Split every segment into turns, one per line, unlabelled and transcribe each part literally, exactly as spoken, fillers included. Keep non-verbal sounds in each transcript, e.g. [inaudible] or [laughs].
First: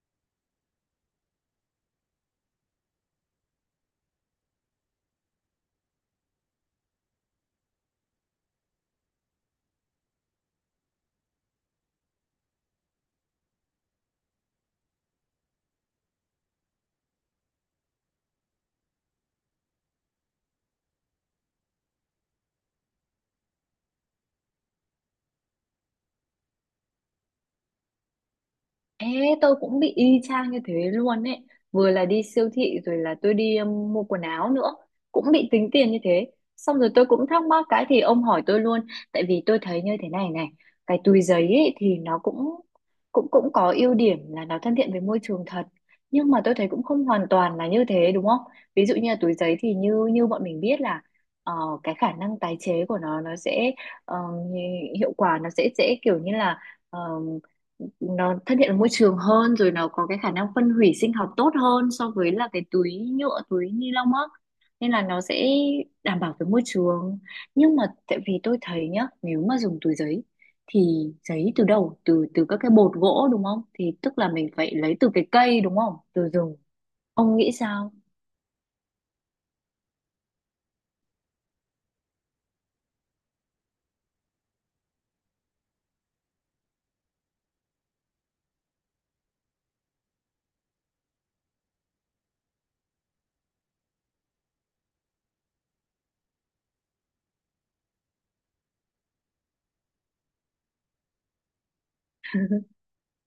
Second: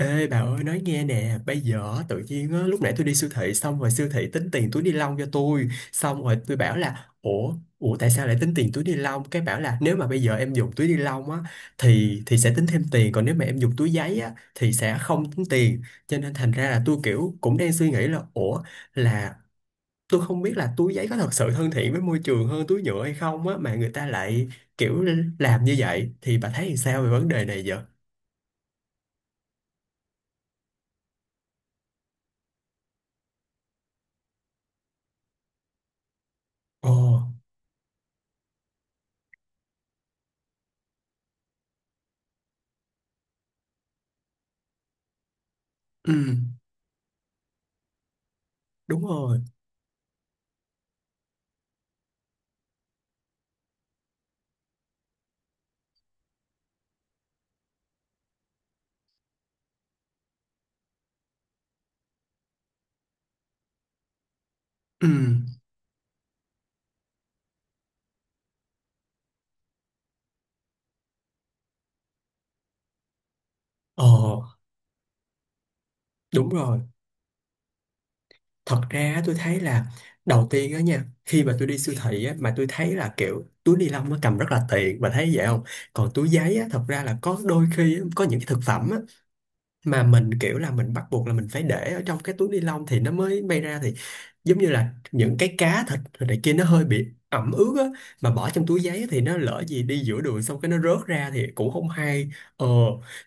Ê bà ơi nói nghe nè. Bây giờ á, tự nhiên á, lúc nãy tôi đi siêu thị. Xong rồi siêu thị tính tiền túi ni lông cho tôi. Xong rồi tôi bảo là Ủa, ủa tại sao lại tính tiền túi ni lông. Cái bảo là nếu mà bây giờ em dùng túi ni lông á, Thì thì sẽ tính thêm tiền. Còn nếu mà em dùng túi giấy á thì sẽ không tính tiền. Cho nên thành ra là tôi kiểu cũng đang suy nghĩ là ủa là tôi không biết là túi giấy có thật sự thân thiện với môi trường hơn túi nhựa hay không á. Mà người ta lại kiểu làm như vậy. Thì bà thấy làm sao về vấn đề này vậy?
Ê, tôi cũng bị y chang như thế luôn ấy. Vừa là đi siêu thị rồi là tôi đi um, mua quần áo nữa. Cũng bị tính tiền như thế. Xong
Ồ,
rồi tôi cũng thắc mắc cái thì ông hỏi tôi luôn. Tại vì tôi thấy như thế này này. Cái túi giấy ấy thì nó cũng cũng cũng có ưu điểm là nó thân thiện với môi trường thật.
ừ,
Nhưng mà tôi thấy cũng không hoàn toàn là như thế đúng không? Ví dụ
đúng
như là túi
rồi,
giấy thì như như bọn mình biết là ờ, cái khả năng tái chế của nó nó sẽ ờ, hiệu quả nó sẽ sẽ kiểu như là nó thân thiện với môi trường hơn, rồi nó có cái khả năng phân hủy sinh học tốt hơn so với là cái túi nhựa, túi ni lông á, nên là nó
ừm,
sẽ đảm bảo với môi trường. Nhưng mà tại vì tôi thấy nhá, nếu mà dùng túi giấy thì giấy từ đâu? Từ từ các cái bột gỗ đúng không, thì
ờ,
tức là mình phải lấy từ cái cây đúng không, từ
đúng
rừng.
rồi.
Ông nghĩ sao?
Thật ra á, tôi thấy là đầu tiên á nha, khi mà tôi đi siêu thị á, mà tôi thấy là kiểu túi ni lông nó cầm rất là tiện, và thấy vậy không? Còn túi giấy á, thật ra là có đôi khi á, có những cái thực phẩm á, mà mình kiểu là mình bắt buộc là mình phải để ở trong cái túi ni lông thì nó mới bay ra, thì giống như là những cái cá thịt rồi này kia nó hơi bị ẩm ướt á, mà bỏ trong túi giấy thì nó lỡ gì đi giữa đường xong cái nó rớt ra thì cũng không hay. Ờ,
[laughs]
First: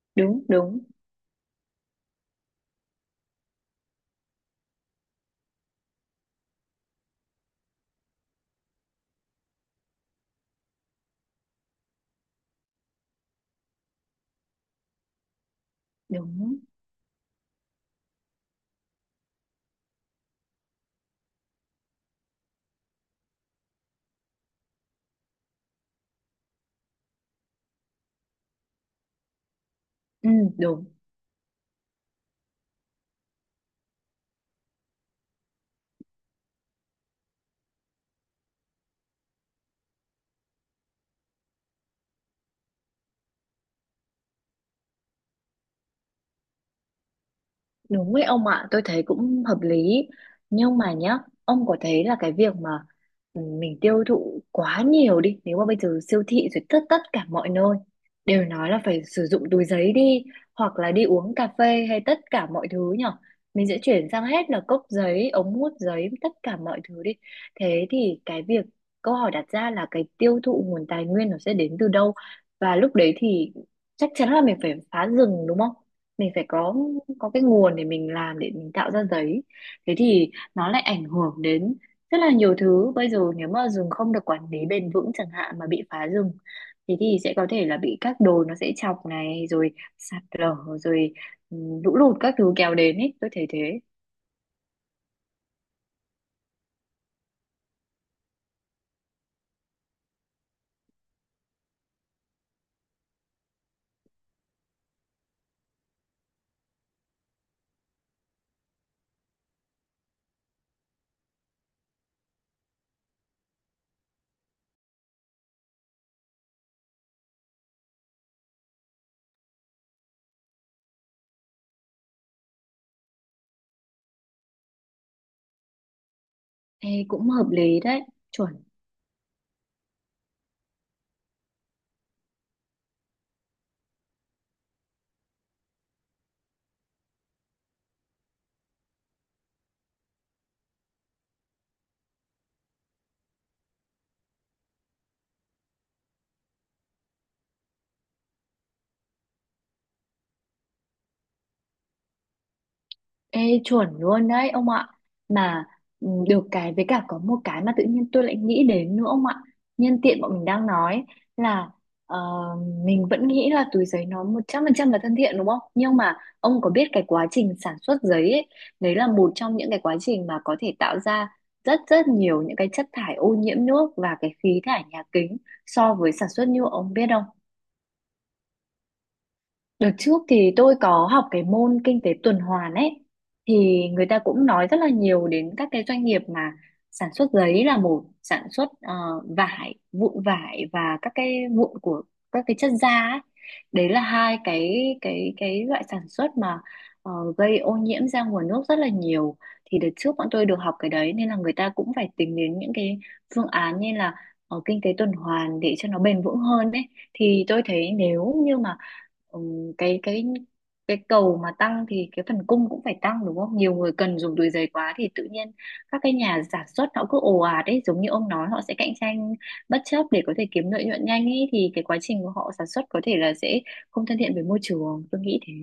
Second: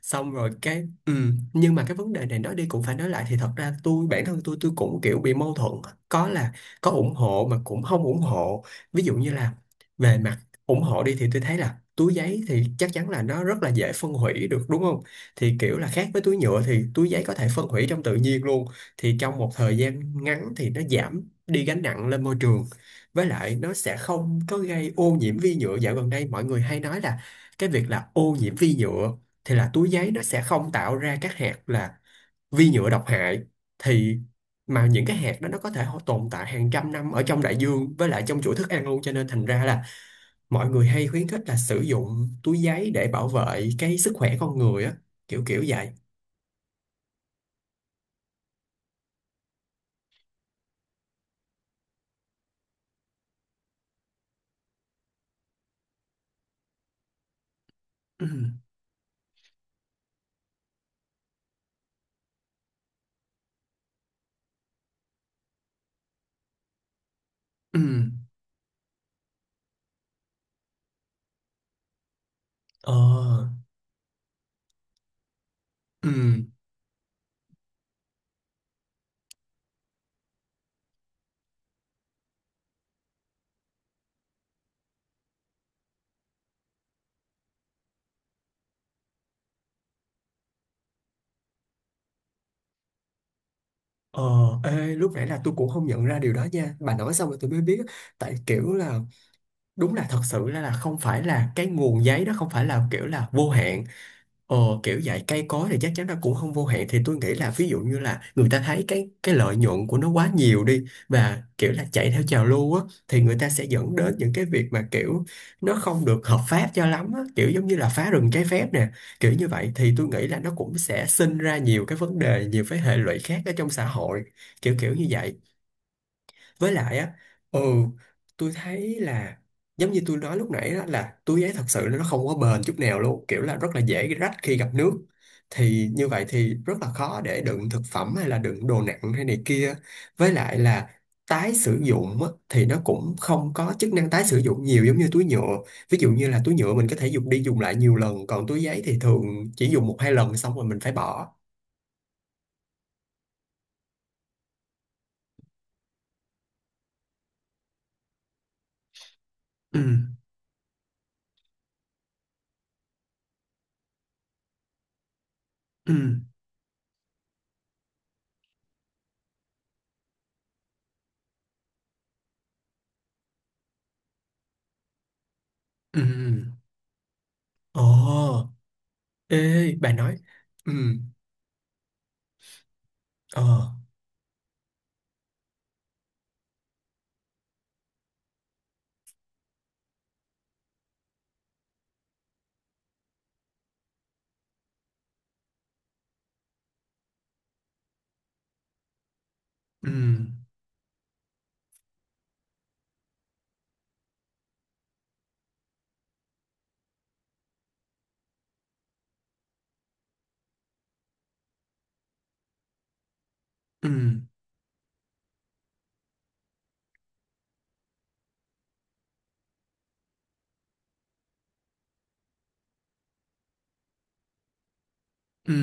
xong
đúng
rồi
đúng
cái ừ. Nhưng mà cái vấn đề này nói đi cũng phải nói lại thì thật ra tôi bản thân tôi tôi cũng kiểu bị mâu thuẫn, có là có ủng hộ mà cũng không ủng hộ. Ví dụ như là về mặt ủng hộ đi thì tôi thấy là túi giấy thì chắc chắn là nó rất là dễ phân hủy được đúng không, thì kiểu là khác với túi
đúng
nhựa thì túi giấy có thể phân hủy trong tự nhiên luôn, thì trong một thời gian ngắn thì nó giảm đi gánh nặng lên môi trường. Với lại nó sẽ không có gây ô nhiễm vi nhựa. Dạo gần đây mọi người hay nói là cái việc là ô nhiễm vi nhựa, thì là túi giấy nó
ừ,
sẽ không
đúng
tạo ra các hạt là vi nhựa độc hại. Thì mà những cái hạt đó nó có thể hô- tồn tại hàng trăm năm ở trong đại dương với lại trong chuỗi thức ăn luôn, cho nên thành ra là mọi người hay khuyến khích là sử dụng túi giấy để bảo vệ cái sức khỏe con người á, kiểu kiểu vậy.
Đúng ấy ông ạ, tôi thấy cũng hợp lý. Nhưng mà nhá, ông có thấy là cái việc mà, ừ, mình tiêu thụ quá nhiều đi, nếu mà bây giờ siêu thị rồi tất tất cả mọi nơi
Ừ,
đều nói là phải sử dụng túi giấy đi, hoặc là đi uống cà phê hay tất cả mọi thứ nhở. Mình sẽ chuyển sang hết là cốc giấy, ống hút giấy, tất cả mọi thứ đi.
ừ,
Thế thì cái việc câu hỏi đặt ra là cái tiêu thụ nguồn tài nguyên nó sẽ đến từ đâu? Và
ờ,
lúc đấy thì chắc chắn là mình phải phá rừng đúng không?
ừ,
Mình phải có có cái nguồn để mình làm, để mình tạo ra giấy. Thế thì nó lại ảnh hưởng đến rất là nhiều thứ. Bây giờ nếu mà rừng không được quản lý bền vững chẳng hạn mà bị phá rừng, thế thì sẽ có thể là bị các đồi nó sẽ chọc này, rồi sạt lở, rồi ừ, lũ lụt các thứ kéo đến ấy, tôi thấy thế.
ờ, ê, lúc nãy là tôi cũng không nhận ra điều đó nha. Bà nói xong rồi tôi mới biết. Tại kiểu là đúng là thật sự là, là không phải là cái nguồn giấy đó không phải là kiểu là vô hạn. Ờ, kiểu dạy cây cối thì chắc chắn nó cũng không vô hạn, thì tôi nghĩ là ví dụ như là người ta thấy cái cái lợi nhuận của nó quá nhiều đi và kiểu là chạy theo trào lưu á, thì người ta sẽ dẫn đến những cái việc mà kiểu nó không được hợp pháp cho lắm á, kiểu giống như là phá rừng trái phép nè. Kiểu như vậy thì tôi nghĩ là nó cũng sẽ sinh ra nhiều cái vấn đề, nhiều cái hệ lụy khác ở trong xã hội, kiểu kiểu như vậy. Với lại
Ê,
á,
cũng hợp
ừ,
lý đấy,
tôi
chuẩn.
thấy là giống như tôi nói lúc nãy đó là túi giấy thật sự nó không có bền chút nào luôn, kiểu là rất là dễ rách khi gặp nước, thì như vậy thì rất là khó để đựng thực phẩm hay là đựng đồ nặng hay này kia. Với lại là tái sử dụng á, thì nó cũng không có chức năng tái sử dụng nhiều giống như túi nhựa. Ví dụ như là túi nhựa mình có thể dùng đi dùng lại nhiều lần, còn túi giấy thì thường chỉ dùng một hai lần xong rồi mình phải bỏ.
Ê, chuẩn luôn đấy ông ạ. Mà ừ, được cái với cả có một cái mà tự nhiên tôi lại nghĩ đến nữa ông ạ.
Ừ,
Nhân tiện bọn mình đang nói là ờ, mình vẫn nghĩ là túi giấy nó một trăm phần trăm là thân thiện đúng không,
ừ,
nhưng mà ông có biết cái quá trình sản xuất giấy ấy, đấy là một trong những cái quá trình mà có thể tạo ra rất rất nhiều những cái chất thải ô nhiễm nước và cái khí thải nhà kính so
ừ,
với sản xuất nhựa, ông biết không?
ồ, ê, bà
Đợt
nói,
trước thì
ừ,
tôi có học cái môn kinh tế tuần hoàn ấy,
ờ,
thì người ta cũng nói rất là nhiều đến các cái doanh nghiệp mà sản xuất giấy là một, sản xuất ờ, vải, vụn vải và các cái vụn của các cái chất da ấy. Đấy là hai cái cái cái loại sản xuất mà ờ, gây ô nhiễm ra nguồn nước rất là nhiều. Thì đợt
ừ,
trước bọn tôi được học cái đấy nên là người ta cũng phải tính đến những cái phương án như là ờ, kinh tế tuần hoàn để cho nó bền vững hơn ấy. Thì tôi thấy nếu như mà ừ, cái cái cái cầu mà tăng thì cái phần cung cũng phải tăng đúng không? Nhiều
ừ.
người cần dùng túi giấy quá thì tự nhiên các cái nhà sản xuất họ cứ ồ ạt ấy, giống như ông nói, họ sẽ cạnh tranh bất chấp để có thể kiếm lợi nhuận nhanh ấy, thì cái quá trình của họ sản xuất có thể là sẽ không thân thiện với môi trường, tôi nghĩ
Ừ,
thế.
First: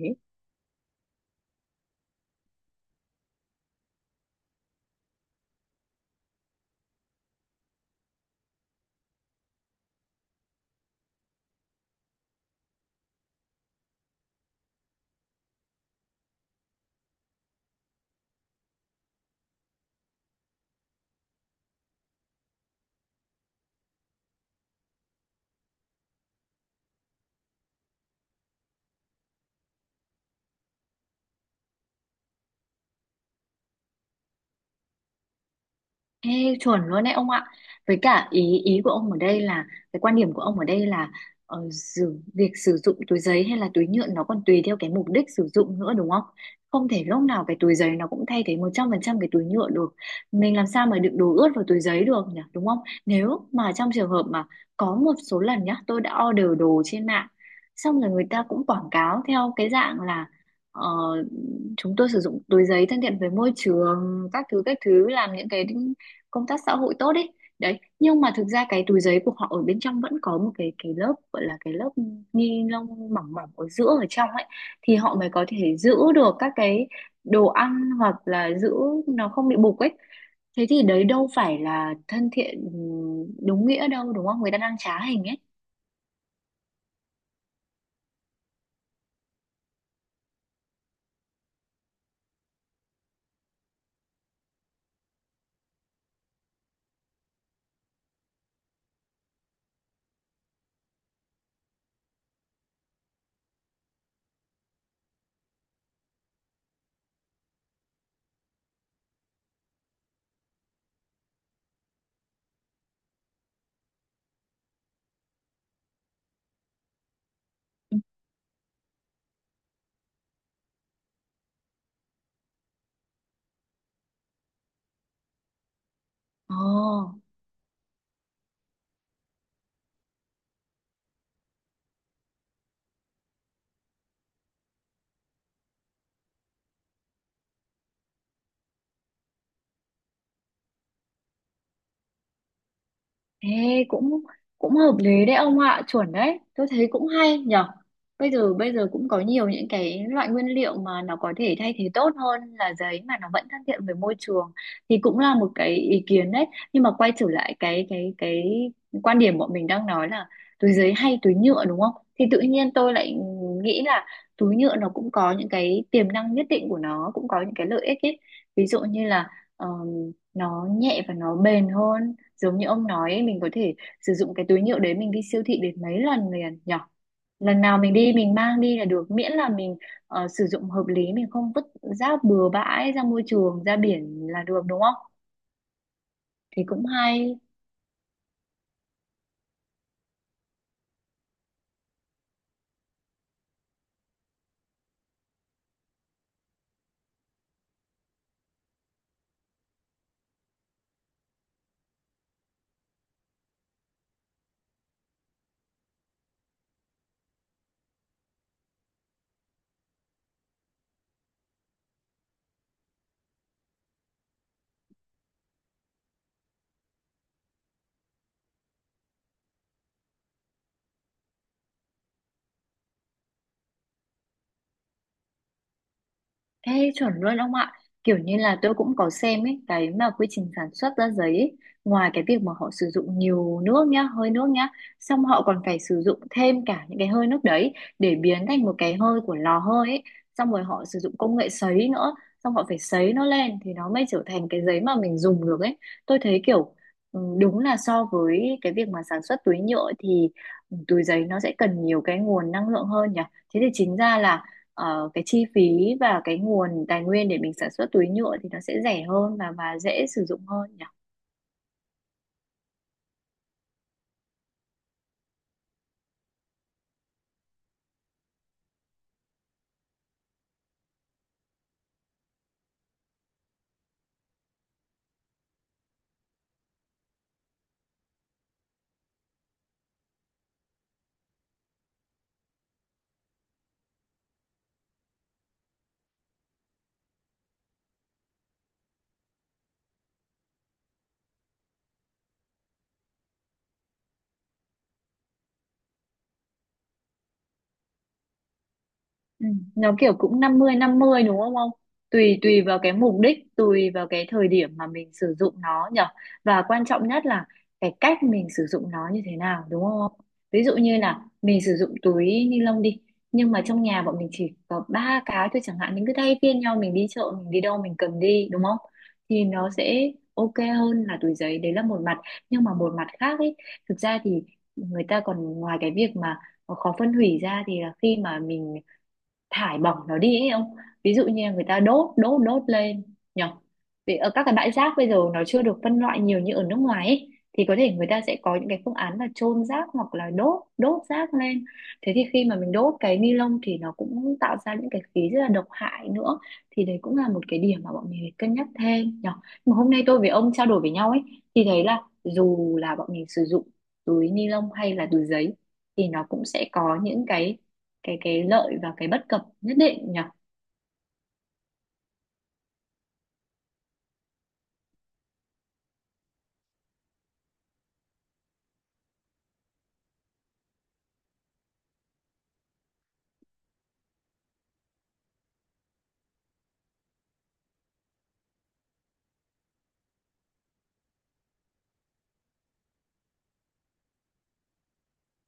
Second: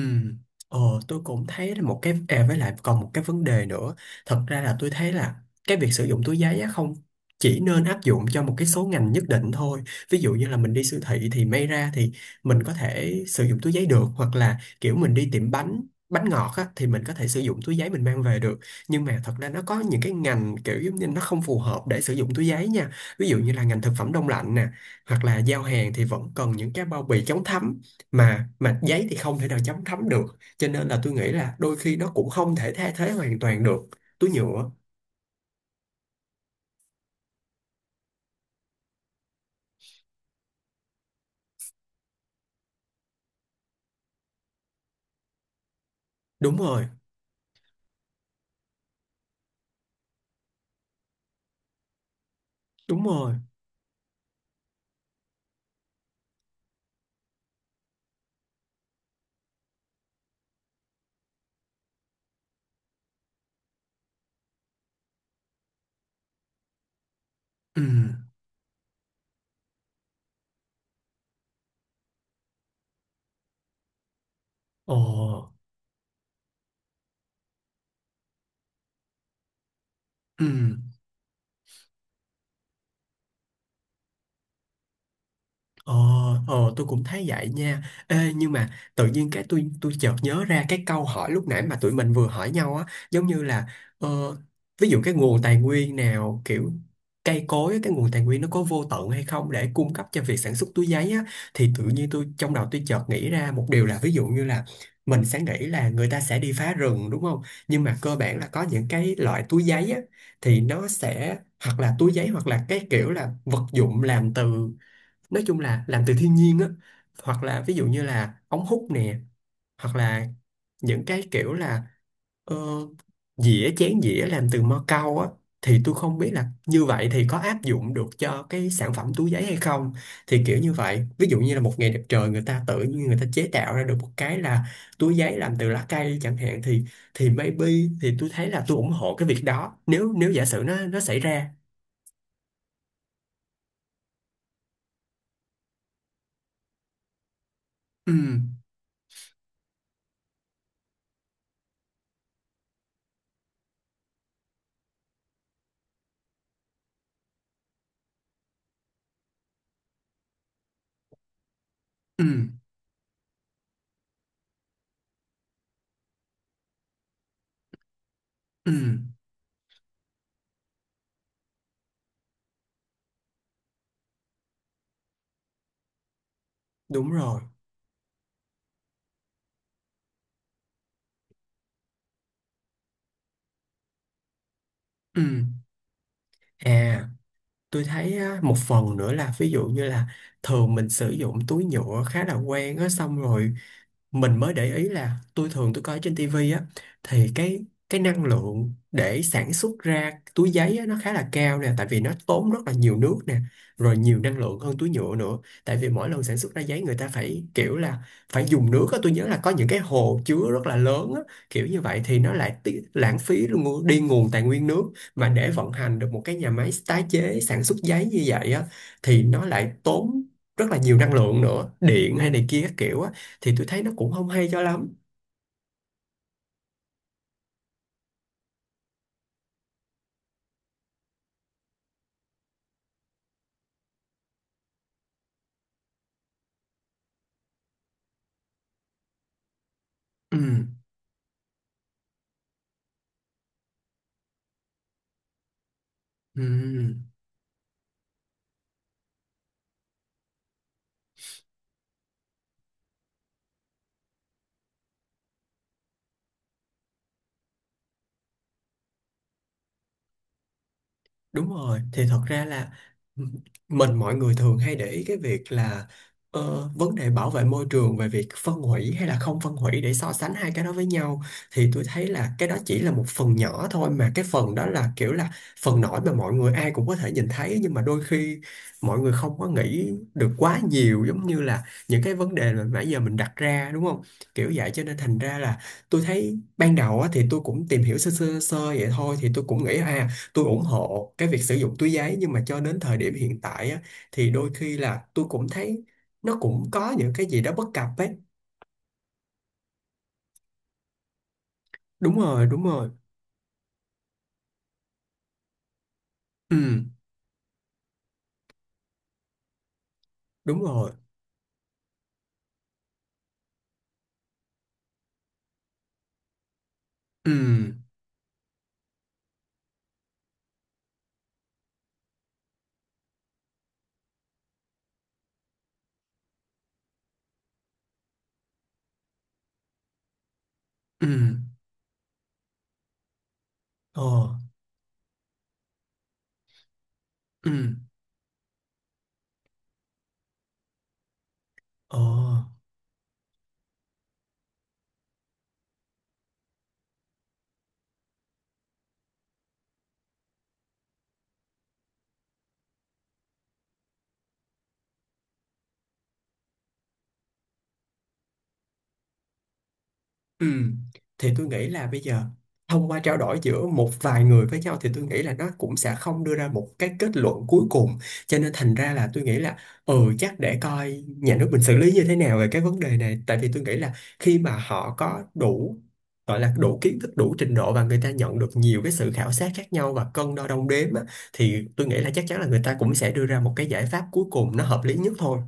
ờ, tôi cũng thấy là một cái à, với lại còn một cái vấn đề nữa. Thật ra là tôi thấy là cái việc sử dụng túi giấy á không chỉ nên áp dụng cho một cái số ngành nhất định thôi. Ví dụ như là mình đi siêu thị thì may ra thì mình có thể sử dụng túi giấy được, hoặc là kiểu mình đi tiệm bánh, bánh ngọt á, thì mình có thể sử dụng túi giấy mình mang về được. Nhưng mà thật ra nó có những cái ngành kiểu giống như nó không phù hợp để sử dụng túi giấy nha. Ví dụ như là ngành thực phẩm đông lạnh nè, hoặc là giao hàng thì vẫn cần những cái bao bì chống thấm, mà mà giấy thì không thể nào chấm thấm được. Cho nên là tôi nghĩ là đôi khi nó cũng không thể thay thế hoàn toàn được túi nhựa.
Ê, chuẩn luôn đấy ông ạ. Với cả ý ý của ông ở đây là cái quan điểm của ông ở đây là ờ, sử, việc sử dụng túi giấy hay là túi nhựa nó còn tùy theo cái mục đích sử dụng nữa đúng không?
Đúng rồi,
Không thể lúc nào cái túi giấy nó cũng thay thế một trăm phần trăm cái túi nhựa được. Mình làm sao mà đựng đồ ướt vào túi giấy được nhỉ, đúng không?
đúng rồi,
Nếu mà trong trường hợp mà có một số lần nhá, tôi đã order đồ trên mạng, xong rồi người ta cũng quảng cáo theo cái dạng là ờ, chúng tôi sử dụng túi giấy thân thiện với môi trường các thứ các thứ, làm những cái công tác xã hội tốt ấy, đấy,
ừ,
nhưng mà thực ra cái túi giấy của họ ở bên trong vẫn có một cái cái lớp gọi là cái lớp ni lông mỏng mỏng ở giữa ở trong ấy,
ồ,
thì họ mới có thể giữ được các cái đồ ăn hoặc là giữ nó không bị bục ấy.
ừ.
Thế thì đấy đâu phải là thân thiện đúng nghĩa đâu, đúng không, người ta đang trá hình ấy.
Ờ, ờ tôi cũng thấy vậy nha. Ê, nhưng mà tự nhiên cái tôi tôi chợt nhớ ra cái câu hỏi lúc nãy mà tụi mình vừa hỏi nhau á, giống như là ờ, ví dụ cái nguồn tài nguyên nào kiểu cây cối á, cái nguồn tài nguyên nó có vô tận hay không để cung cấp cho việc sản xuất túi giấy á, thì tự nhiên tôi trong đầu tôi chợt nghĩ ra một điều là ví dụ như là mình sẽ nghĩ là người ta sẽ đi phá rừng đúng không? Nhưng mà cơ bản là có những cái loại túi giấy á thì nó sẽ hoặc là túi giấy hoặc là cái kiểu là vật dụng làm từ, nói chung là làm từ thiên nhiên á, hoặc là ví dụ như là ống hút nè, hoặc là những cái kiểu là ờ, dĩa chén dĩa làm từ mo cau á, thì tôi không biết là như vậy
Ồ.
thì có áp dụng được cho cái sản phẩm túi giấy hay không. Thì kiểu như vậy ví dụ như là một ngày đẹp trời người ta tự nhiên người ta chế tạo ra được một cái là túi giấy làm từ lá cây chẳng hạn thì thì maybe thì tôi thấy là tôi ủng hộ cái việc đó, nếu nếu giả sử nó nó xảy ra.
Ê, cũng cũng hợp lý đấy ông ạ, chuẩn đấy. Tôi thấy cũng hay nhở.
Ừ,
Bây giờ bây giờ cũng có nhiều những cái loại nguyên liệu mà nó có thể thay thế tốt hơn là giấy mà nó vẫn thân thiện với môi trường, thì cũng là một cái ý kiến đấy. Nhưng mà quay trở lại cái cái cái quan điểm bọn mình đang nói là túi giấy hay túi nhựa đúng không?
ừ,
Thì tự nhiên tôi lại nghĩ là túi nhựa nó cũng có những cái tiềm năng nhất định của nó, cũng có những cái lợi ích ấy. Ví
ừ,
dụ như là ờ, nó nhẹ và nó bền hơn, giống như ông nói ấy, mình có thể sử dụng cái túi nhựa đấy mình đi siêu thị đến mấy lần liền nhở.
đúng rồi,
Lần nào mình đi mình mang đi là được, miễn là mình ờ, sử dụng hợp lý, mình không vứt rác bừa bãi ra môi trường, ra biển là được đúng không?
ừ.
Thì cũng
À,
hay.
tôi thấy á, một phần nữa là ví dụ như là thường mình sử dụng túi nhựa khá là quen á, xong rồi mình mới để ý là tôi thường tôi coi trên tivi á, thì cái cái năng lượng để sản xuất ra túi giấy á, nó khá là cao nè, tại vì nó tốn rất là nhiều nước nè, rồi nhiều năng lượng hơn túi nhựa nữa. Tại vì mỗi lần sản xuất ra giấy người ta phải kiểu là phải dùng nước á, tôi nhớ là có những cái hồ chứa rất là lớn á. Kiểu như vậy thì nó lại tí, lãng phí luôn ngu- đi nguồn tài nguyên nước, mà để vận hành được một cái nhà máy tái chế sản xuất giấy như vậy á, thì nó lại tốn rất là nhiều năng lượng nữa, điện hay này kia các kiểu á, thì tôi thấy nó cũng không hay cho lắm.
Ê, chuẩn luôn ông ạ. Kiểu như là tôi cũng có xem ấy, cái mà quy trình sản xuất ra giấy ấy, ngoài cái việc mà họ sử dụng nhiều nước nhá, hơi nước nhá, xong họ còn phải sử dụng thêm cả những cái hơi nước đấy để biến thành một cái hơi của lò hơi ấy.
Ừ,
Xong rồi họ sử dụng công nghệ sấy nữa, xong họ phải sấy nó lên thì nó mới trở thành cái giấy mà mình dùng được ấy. Tôi thấy
ừ.
kiểu ừ, đúng là so với cái việc mà sản xuất túi nhựa thì túi giấy nó sẽ cần nhiều cái nguồn năng lượng hơn nhỉ. Thế thì chính ra là ờ, cái chi phí và cái nguồn tài nguyên để mình sản xuất túi nhựa thì nó sẽ rẻ hơn và và dễ sử dụng hơn nhỉ?
Đúng rồi, thì thật ra là m- mình mọi người thường hay để ý cái việc là ờ, vấn đề bảo vệ môi trường về việc phân hủy hay là không phân hủy để so sánh hai cái đó với nhau, thì tôi thấy là cái đó chỉ là một phần nhỏ thôi, mà cái phần đó là kiểu là phần nổi mà mọi người ai cũng có thể nhìn thấy. Nhưng mà đôi khi mọi người không có nghĩ được quá nhiều, giống như là những cái vấn đề mà nãy giờ mình đặt ra đúng không? Kiểu vậy cho nên thành ra là tôi thấy ban đầu á, thì tôi cũng tìm hiểu sơ sơ sơ vậy thôi, thì tôi cũng nghĩ à tôi ủng hộ cái việc sử dụng túi giấy. Nhưng mà cho đến thời điểm hiện tại á, thì đôi khi là tôi cũng thấy nó cũng có những cái gì đó bất cập ấy.
Ừ. Nó kiểu cũng năm mươi năm mươi đúng không ông?
Đúng
Tùy
rồi,
tùy
đúng
vào
rồi,
cái mục đích, tùy vào cái thời điểm mà mình sử dụng nó nhở.
ừ,
Và quan trọng nhất là cái cách mình sử dụng nó như thế nào đúng không ông?
đúng
Ví dụ
rồi,
như là mình sử dụng túi ni lông đi, nhưng mà trong nhà bọn mình chỉ có ba cái thôi chẳng hạn, mình cứ thay phiên nhau mình đi
ừ,
chợ, mình đi đâu mình cầm đi đúng không? Thì nó sẽ ok hơn là túi giấy, đấy là một mặt, nhưng mà một mặt khác ấy, thực ra thì người ta còn ngoài cái việc mà khó phân hủy ra thì là khi mà mình thải bỏng nó đi ấy ông,
ừ,
ví dụ như là người ta đốt đốt đốt lên nhỉ,
ờ,
vì ở các cái bãi rác bây giờ nó chưa được phân loại nhiều như ở nước ngoài ấy,
ừ,
thì có thể người ta sẽ có những cái phương án là chôn rác hoặc là đốt đốt rác lên.
ờ.
Thế thì khi mà mình đốt cái ni lông thì nó cũng tạo ra những cái khí rất là độc hại nữa, thì đấy cũng là một cái điểm mà bọn mình phải cân nhắc thêm nhỉ. Mà hôm nay tôi với ông trao đổi với nhau ấy, thì thấy là dù là bọn mình sử dụng túi ni lông hay là túi giấy thì nó cũng sẽ có những cái cái cái lợi và cái bất cập nhất định nhỉ.
Ừ. Thì tôi nghĩ là bây giờ thông qua trao đổi giữa một vài người với nhau thì tôi nghĩ là nó cũng sẽ không đưa ra một cái kết luận cuối cùng. Cho nên thành ra là tôi nghĩ là ừ chắc để coi nhà nước mình xử lý như thế nào về cái vấn đề này, tại vì tôi nghĩ là khi mà họ có đủ, gọi là đủ kiến thức, đủ trình độ và người ta nhận được nhiều cái sự khảo sát khác nhau và cân đo đong đếm á, thì tôi nghĩ là chắc chắn là người ta cũng sẽ đưa ra một cái giải pháp cuối cùng nó hợp lý nhất thôi.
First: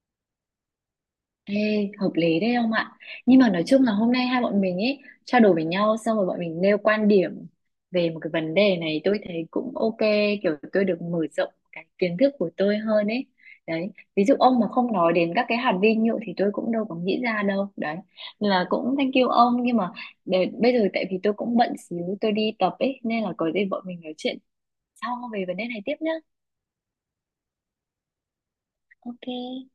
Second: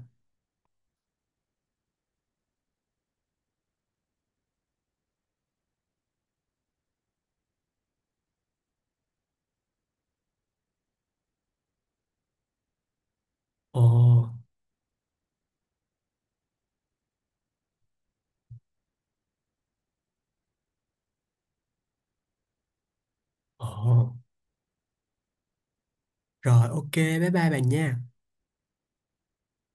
Ê, hợp lý đấy ông ạ, nhưng mà nói chung là hôm nay hai bọn mình ấy trao đổi với nhau xong rồi bọn mình nêu quan điểm về một cái vấn đề này, tôi thấy cũng ok, kiểu tôi được mở rộng cái kiến thức của tôi hơn ấy.
Ồ,
Đấy, ví dụ ông mà không nói đến các cái hạt vi nhựa thì tôi cũng đâu có nghĩ ra đâu đấy. Nên là cũng thank you ông, nhưng mà để, bây giờ tại vì tôi cũng bận xíu tôi đi tập ấy, nên là có
ồ,
gì bọn mình nói chuyện sau về vấn đề này tiếp nhá.
rồi ok, bye bye bạn nha.
Ok.